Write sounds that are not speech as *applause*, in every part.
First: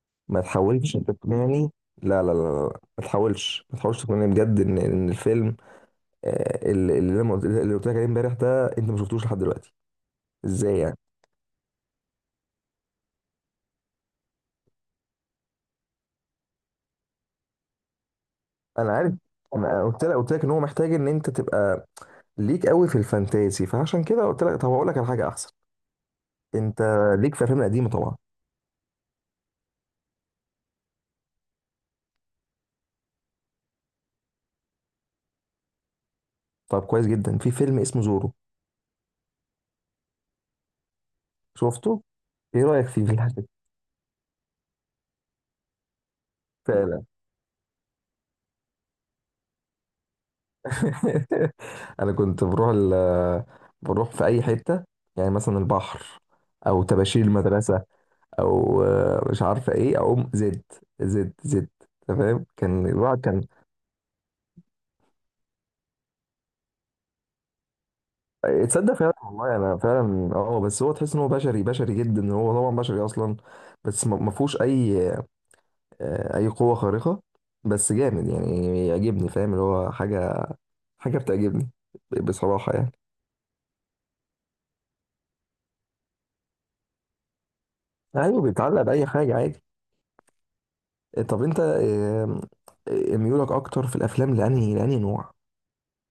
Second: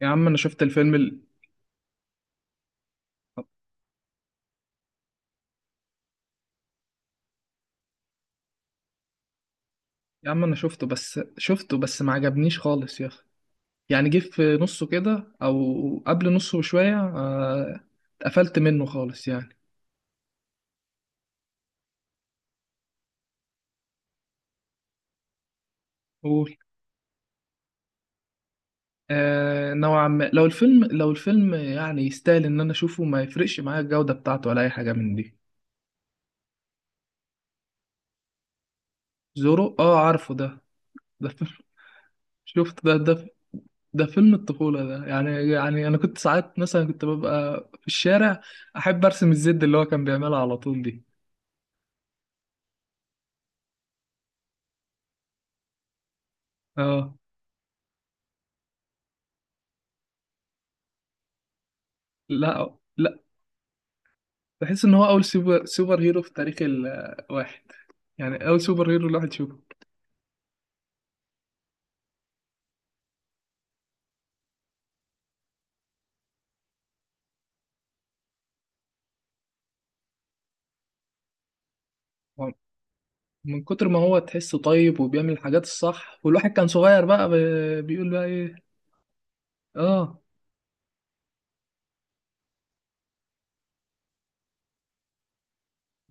يا عم انا ما شفت الفيلم تحاولش ال... تقنعني. لا لا لا لا، ما تحاولش تقنعني بجد ان الفيلم اللي قلت لك عليه امبارح ده انت ما شفتوش لحد دلوقتي. يا عم انا ازاي شفته يعني؟ بس ما عجبنيش خالص يا اخي. يعني جه في نصه كده او قبل نصه بشويه، اتقفلت منه انا عارف. خالص يعني. انا قلت لك ان هو محتاج ان انت تبقى ليك قوي في الفانتازي، فعشان كده قلت لك طب هقول لك على حاجه احسن. قول. انت ليك في الافلام القديمه طبعا. آه نوعا ما، لو الفيلم لو الفيلم يعني يستاهل ان انا اشوفه، ما يفرقش معايا الجودة بتاعته ولا اي حاجة من دي. طب كويس جدا، في فيلم اسمه زورو. زورو، اه عارفه ده. ده فيلم. شفته؟ *laughs* ايه شفت رايك ده فيه؟ *laughs* في ده. الحاجه. ده فيلم الطفولة ده، يعني يعني انا كنت ساعات مثلا كنت ببقى في الشارع احب ارسم الزد اللي هو كان بيعملها على طول دي. *laughs* انا كنت بروح بروح في اي حته، يعني مثلا البحر، او اه. طباشير المدرسه، او مش عارفه ايه، اقوم زد زد زد. تمام لا كان لا الواحد كان. بحس ان هو اول سوبر هيرو في تاريخ الواحد. يعني اول سوبر تصدق هيرو فعلا الواحد والله شوفه. انا فعلا اه، بس هو تحس ان هو بشري، بشري جدا. هو طبعا بشري اصلا، بس ما فيهوش اي، اي قوه خارقه، بس جامد يعني، يعجبني فاهم، اللي هو حاجه، بتعجبني هو بصراحه يعني. من كتر ما هو تحسه طيب وبيعمل الحاجات الصح، والواحد كان صغير بقى بيقول بقى ايوه ايه. بيتعلق باي حاجه عادي. اه. طب انت ميولك اكتر في الافلام لانهي نوع؟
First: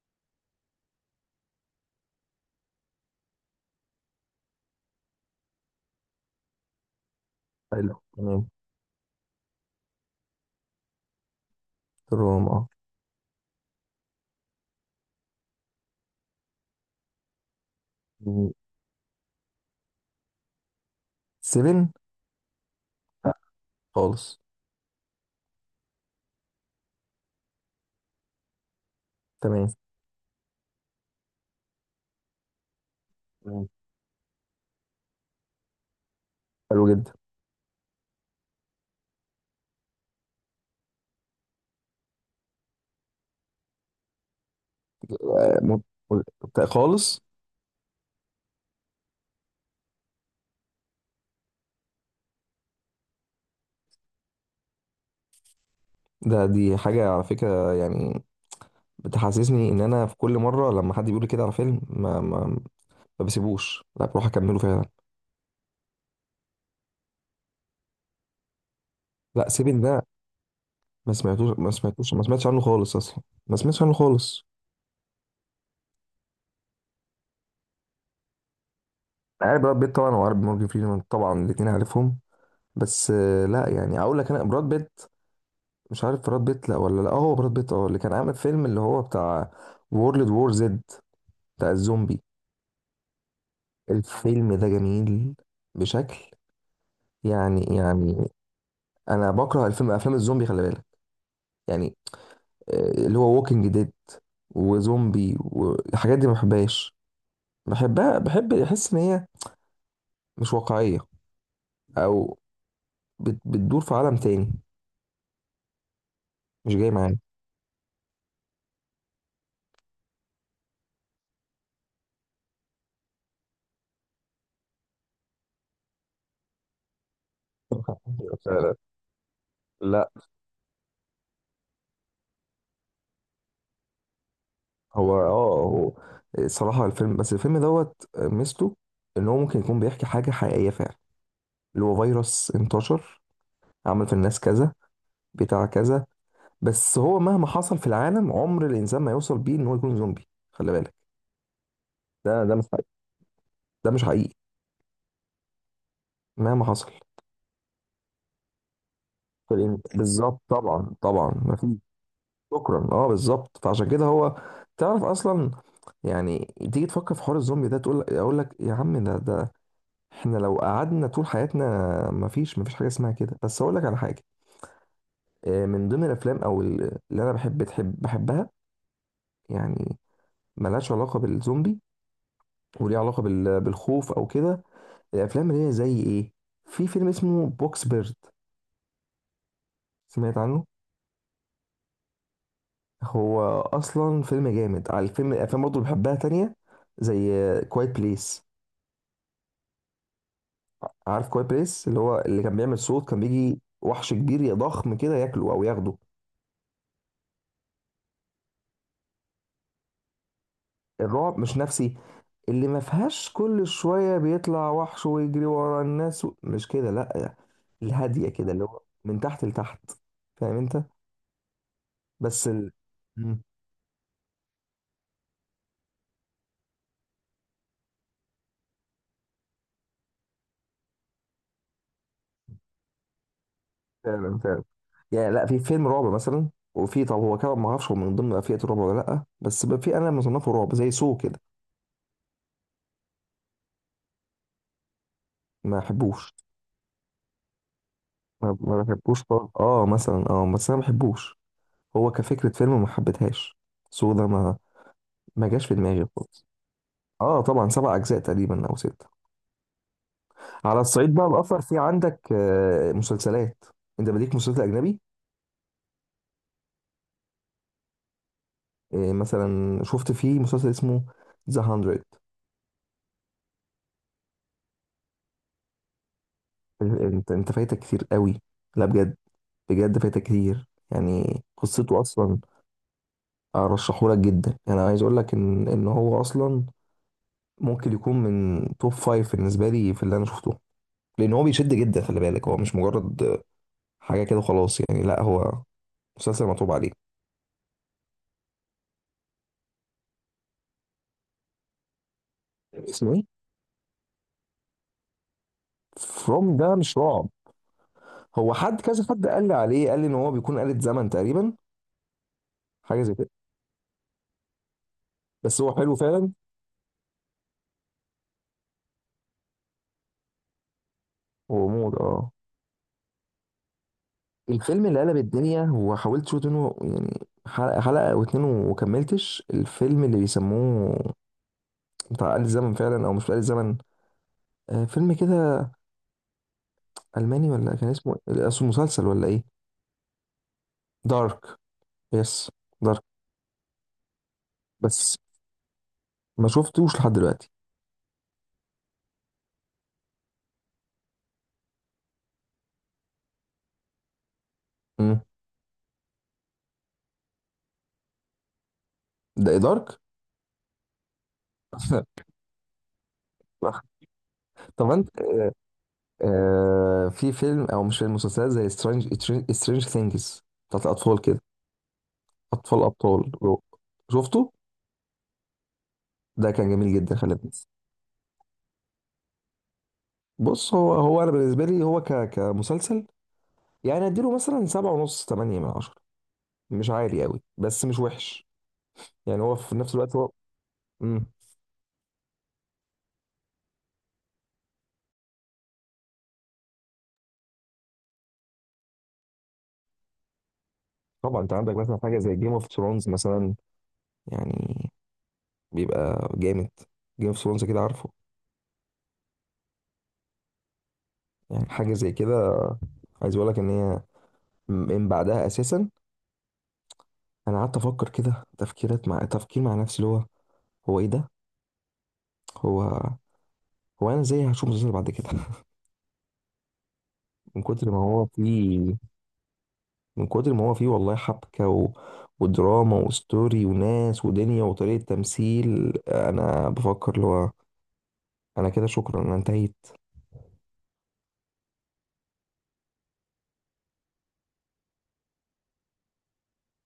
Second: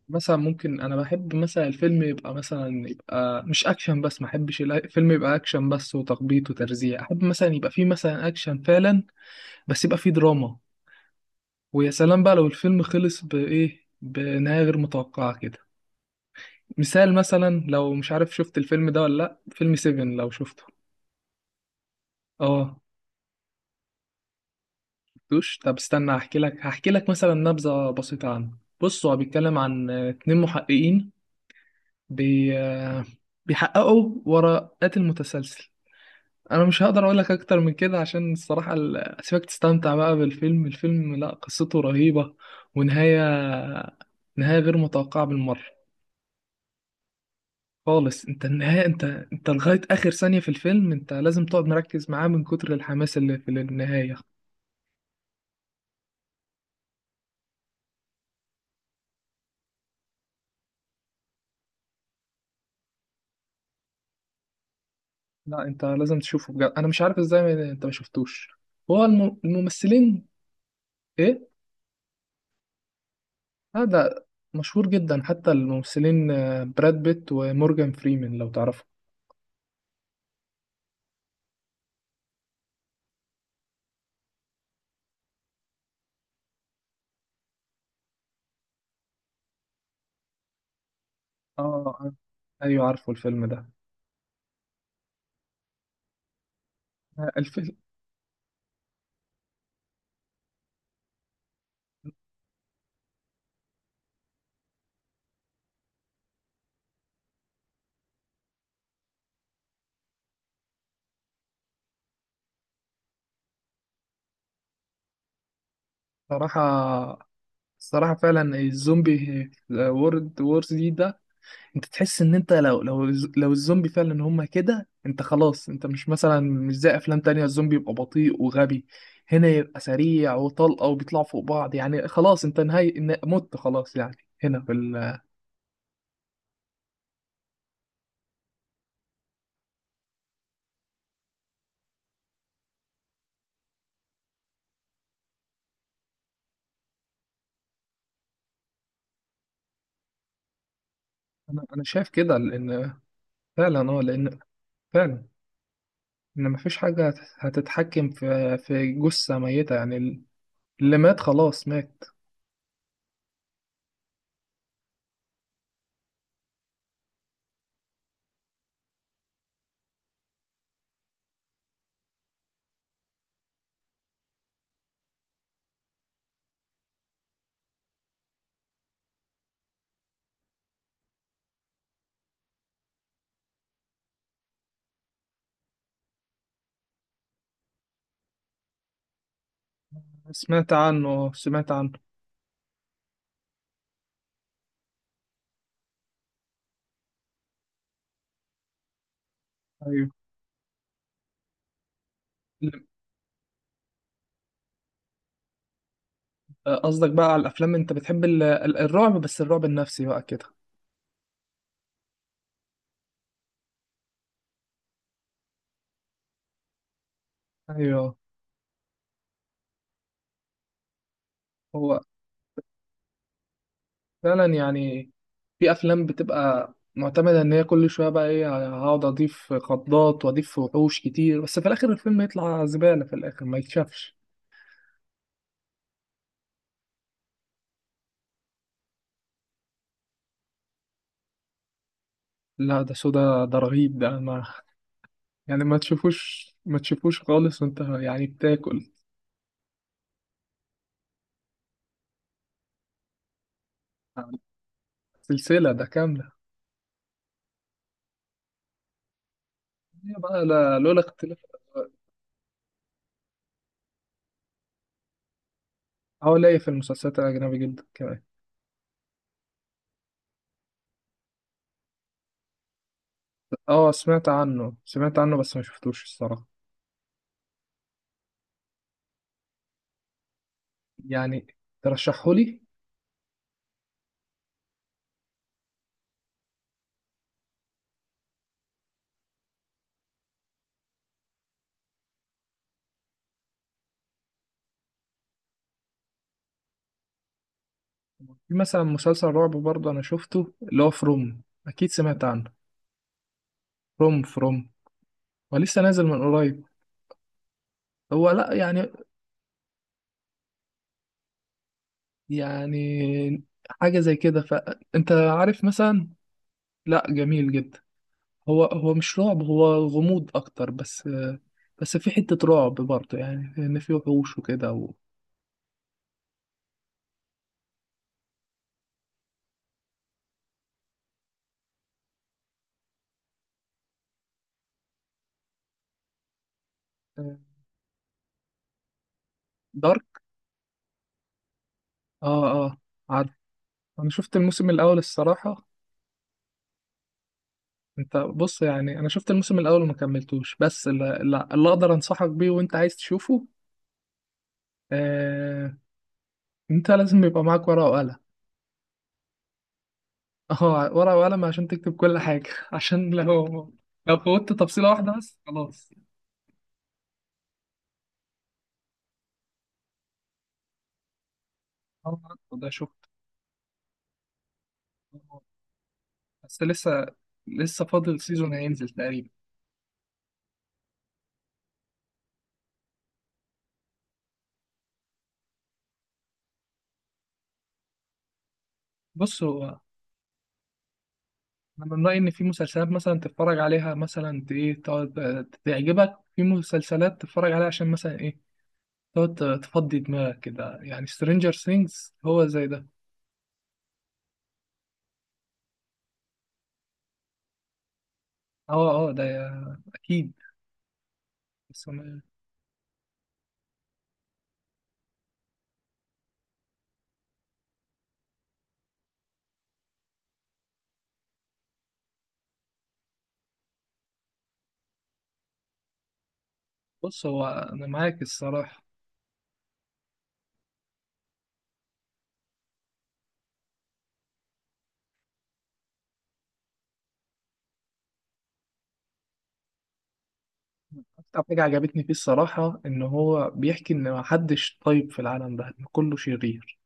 مثلا ممكن انا بحب مثلا الفيلم يبقى مثلا يبقى مش اكشن بس، ما احبش الفيلم يبقى اكشن بس وتخبيط وترزيع، احب مثلا يبقى فيه حلو مثلا تمام. اكشن فعلا، بس يبقى فيه دراما. ويا سلام بقى لو الروم اه. الفيلم خلص بايه، بنهاية غير متوقعة كده. مثال مثلا لو مش عارف، شفت الفيلم ده ولا لا؟ فيلم سيفن لو شفته. سيفن. اه. خالص. شفتوش؟ طب استنى هحكي لك، هحكي لك مثلا نبذة بسيطة عنه. بص، هو بيتكلم تمام. عن اتنين محققين. بي... آه، مم. بيحققوا ورا قاتل متسلسل. انا مش حلو هقدر جدا. اقول لك اكتر من كده، عشان الصراحة اسيبك تستمتع بقى بالفيلم. الفيلم لا، قصته رهيبة. ونهاية غير متوقعة آه، بالمرة. م- خالص. خالص انت النهاية، انت انت لغاية آخر ثانية في الفيلم انت لازم تقعد مركز معاه من كتر الحماس اللي في النهاية. ده دي حاجة على فكرة يعني، بتحسسني ان انا في كل مرة لما حد بيقول لي كده على فيلم، ما بسيبوش، لا بروح اكمله فعلا. لا، انت لازم تشوفه بجد. انا مش عارف ازاي انت ما شفتوش. هو لا سيفن ده الممثلين. ايه ما سمعتش عنه خالص، اصلا ما سمعتش عنه هذا، خالص. مشهور جدا. حتى الممثلين، براد بيت ومورجان فريمان، لو تعرفه. عارف براد بيت طبعا، وعارف مورجان فريمان طبعا، الاتنين عارفهم. بس لا يعني اقول لك انا براد بيت، مش عارف براد بيت لا ولا لا، هو براد بيت اه اللي كان عامل فيلم اللي هو بتاع وورلد وور زد، بتاع اه الزومبي. ايوه، عارفه الفيلم ده. الفيلم ده جميل بشكل الفيلم يعني. انا بكره الفيلم، افلام الزومبي خلي بالك، يعني اللي هو ووكينج ديد وزومبي والحاجات دي، ما بحبهاش. بحبها، بحب احس ان هي مش واقعية، او بتدور في عالم تاني، مش جاي معايا. صراحة. الصراحة فعلا الزومبي، وورد وورز دي ده، انت تحس ان انت لو الزومبي فعلا هما كده، انت خلاص، انت مش مثلا مش زي افلام تانية الزومبي يبقى *laughs* بطيء لا وغبي. هنا يبقى لا. سريع وطلقة وبيطلعوا فوق بعض، يعني خلاص انت نهاية مت خلاص يعني. هنا في هو ال... اه، هو صراحة الفيلم، بس الفيلم دوت ميزته ان هو ممكن يكون بيحكي حاجة حقيقية فعلا، اللي هو فيروس انتشر، عمل في الناس كذا، بتاع كذا. بس هو مهما حصل في العالم عمر الانسان ما يوصل بيه ان هو يكون زومبي خلي بالك. انا شايف كده، ده مش حقيقي. لان فعلا ده اه، مش حقيقي لان فعلا ان مهما مفيش حصل. حاجة هتتحكم في في جثة ميتة يعني. بالظبط، طبعا اللي مات طبعا، ما خلاص في. مات. شكرا اه بالظبط، فعشان كده هو تعرف اصلا، يعني تيجي تفكر في حوار الزومبي ده، تقول، اقول لك يا عم، ده احنا لو قعدنا طول حياتنا مفيش حاجه اسمها كده. بس اقول لك على حاجه، من ضمن الافلام اللي انا بحبها يعني، ملهاش علاقه بالزومبي وليها علاقه بالخوف او كده، الافلام اللي هي زي ايه، في فيلم اسمه بوكس بيرد. سمعت عنه. سمعت عنه، سمعت عنه. هو اصلا فيلم جامد. على الفيلم، الافلام برضه اللي بحبها تانية زي كوايت بليس. ايوه. عارف كوايت بليس اللي هو اللي كان بيعمل صوت كان بيجي وحش كبير يا ضخم كده ياكله او ياخده. قصدك بقى على الافلام انت بتحب الرعب، بس الرعب النفسي بقى كده. الرعب مش نفسي، اللي ما فيهاش كل شوية بيطلع وحش ويجري ورا الناس مش كده لا، ايوه. الهادية كده اللي هو من تحت لتحت، فاهم انت؟ هو بس مم. فعلا يعني، في افلام بتبقى معتمده ان هي كل شويه بقى ايه، هقعد اضيف خضات واضيف وحوش كتير، بس في الاخر الفيلم يطلع زباله، في الاخر ما يتشافش. فعلا فعلا يعني. لا في فيلم رعب مثلا، وفي طب هو كده ما اعرفش هو من ضمن فئة الرعب ولا لا، بس بقى في، انا مصنفه رعب، زي سو كده. لا ده سودا ده رهيب، ده ما *laughs* يعني ما ما بحبوش، تشوفوش، ما تشوفوش خالص وانت يعني ما بتاكل. بحبوش خالص اه، مثلا اه بس انا ما بحبوش. هو كفكرة فيلم ما حبيتهاش. سو ده ما ما جاش سلسله في ده دماغي كامله. خالص. اه طبعا 7 اجزاء تقريبا او ست. هي بقى على لولا الصعيد بقى اختلاف. الاخر، في عندك مسلسلات، انت بديك مسلسل اجنبي؟ اه ليا في المسلسلات الاجنبي جدا كمان. مثلا شفت فيه مسلسل اسمه ذا 100. اه سمعت عنه، سمعت عنه، بس ما شفتوش الصراحه. انت فايتك كتير قوي، لا بجد، بجد فايتك كتير، يعني يعني قصته اصلا. ترشحهولي. ارشحه لك جدا، يعني انا عايز اقول لك ان هو اصلا ممكن يكون من توب فايف بالنسبه لي في اللي انا شفته، لان هو بيشد جدا خلي بالك، هو مش مجرد حاجه كده خلاص يعني، لا هو مسلسل مطلوب عليه. في مثلا مسلسل رعب برضه انا شفته، اللي هو فروم. اكيد سمعت عنه. اسمه ايه؟ فروم، ولسه نازل من فروم قريب. ده مش رعب. هو لا هو حد يعني. كذا، حد قال لي عليه، قال لي ان هو بيكون آلة زمن تقريبا، حاجه زي كده، يعني حاجة زي كده، فانت بس عارف هو حلو مثلا. فعلا. لا جميل جدا. هو مش رعب، هو غموض اكتر بس. هو موت بس في اه. حتة رعب برضه يعني، ان في وحوش وكده الفيلم و... اللي قلب الدنيا هو حاولت شوط منه يعني حلقه حلقه او اتنين، وكملتش. الفيلم اللي بيسموه بتاع آلة زمن فعلا، او مش بتاع آلة زمن، آه فيلم كده الماني، ولا كان اسمه إيه؟ اسمه مسلسل ولا ايه؟ دارك. دارك. يس، اه اه، دارك. عارف. انا شفت الموسم الاول بس الصراحة. ما شفتوش لحد دلوقتي. انت بص، يعني انا شفت الموسم الاول وما كملتوش، بس اللي, اللي اقدر انصحك بيه وانت عايز تشوفه، امم، آه، انت لازم يبقى معاك ورقة وقلم. ده إيه دارك؟ *laughs* اه ورقة وقلم عشان تكتب كل حاجة *laughs* عشان لو، *laughs* لو فوتت تفصيلة طب انت، واحدة بس خلاص. آه في فيلم او مش فيلم، مسلسلات زي سترينج، سترينج ثينجز بتاعت الاطفال كده، اه عارفه ده، اطفال شفت. ابطال. شفته. ده بس كان جميل لسه، جدا خلي بالك. لسه فاضل سيزون هينزل تقريبا. بص هو، انا بالنسبه لي هو كمسلسل يعني، اديله مثلا 7.5 8/10، مش عالي قوي بس مش وحش، يعني بص هو في هو نفس الوقت هو مم. انا من رأيي ان في مسلسلات مثلا تتفرج عليها مثلا ايه تقعد تعجبك، في مسلسلات تتفرج عليها عشان مثلا ايه تقعد تفضي دماغك كده، يعني طبعا سترينجر انت عندك مثلا ثينجز حاجه زي هو جيم زي اوف ده. ثرونز مثلا، يعني بيبقى جامد. جيم اوف ثرونز كده عارفه؟ اه اه ده اكيد. يعني بس حاجه زي كده. عايز اقول لك ان هي من بعدها اساسا انا قعدت افكر كده تفكيرات، مع تفكير مع نفسي اللي هو هو ايه ده، هو هو انا ازاي هشوف مسلسل بعد كده؟ *laughs* بص هو من انا كتر ما معاك هو الصراحة. فيه، من كتر ما هو فيه والله حبكة ودراما وستوري وناس ودنيا وطريقة تمثيل، انا بفكر اللي هو انا كده شكرا انا انتهيت. أكتر حاجة عجبتني فيه الصراحة إن هو بيحكي إن محدش طيب في العالم ده، إن كله شرير.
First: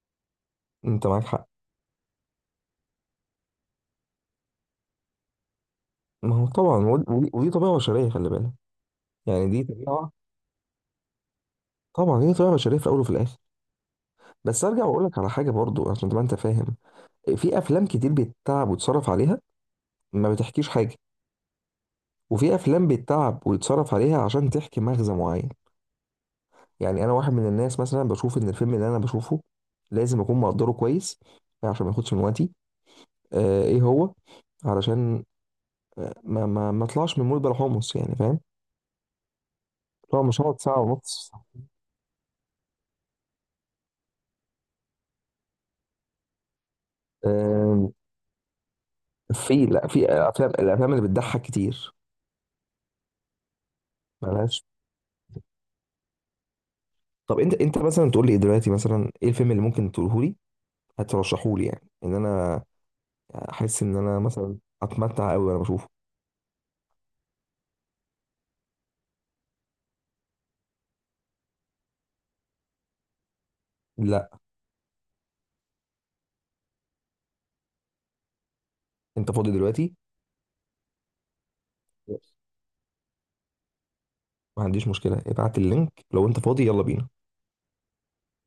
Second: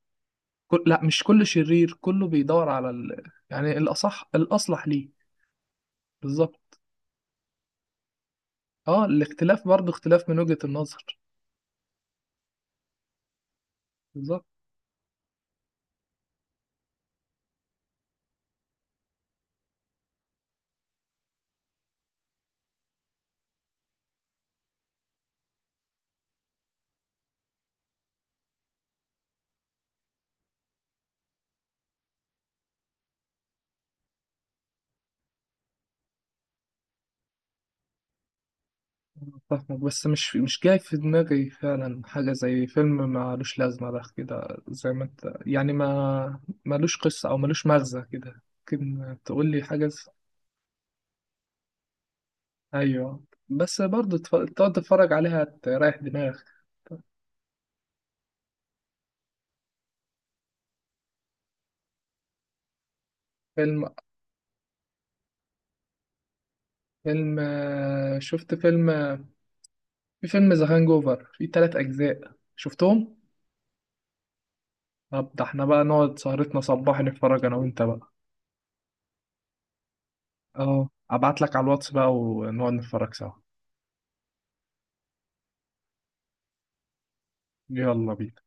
لا انت مش معاك كله حق. شرير، كله بيدور على يعني الأصح الأصلح ليه. ما هو طبعا، بالظبط. ودي طبيعة بشرية خلي بالك، أه يعني دي الاختلاف برضه طبيعة، اختلاف من وجهة النظر. طبعا هي طبيعة بشرية في الاول وفي الاخر. بالظبط. بس ارجع واقول لك على حاجة برضو عشان تبقى انت فاهم، في افلام كتير بتتعب وتصرف عليها ما بتحكيش حاجة، وفي افلام بتتعب ويتصرف عليها عشان تحكي مغزى معين. يعني انا واحد من الناس مثلا بشوف ان الفيلم اللي انا بشوفه لازم اكون مقدره كويس عشان ما ياخدش من وقتي، آه ايه هو علشان ما اطلعش من مود بلا حمص، يعني فاهم؟ فاهمك، بس هو مش مش مش هقعد جاي ساعه في ونص دماغي فعلا حاجة زي فيلم مالوش لازمة ده كده زي ما أنت يعني، ما مالوش قصة أو مالوش آه، مغزى كده. ممكن تقول لي في حاجة لا في افلام، الافلام اللي بتضحك كتير أيوه، بس برضه ملهاش. تقعد تتفرج عليها تريح دماغك. طب انت مثلا تقول لي دلوقتي مثلا ايه الفيلم اللي ممكن تقوله لي هترشحه لي، يعني ان انا احس فيلم، ان انا مثلا اتمتع قوي وانا بشوفه؟ فيلم شفت فيلم، في فيلم ذا هانج اوفر، في تلات اجزاء شفتهم. لا طب ده احنا بقى نقعد سهرتنا صباح نتفرج انا وانت بقى. انت فاضي دلوقتي. اه ابعت لك على الواتس بقى ما ونقعد نتفرج سوا. عنديش مشكلة، ابعت اللينك لو انت فاضي يلا بينا. يلا بينا.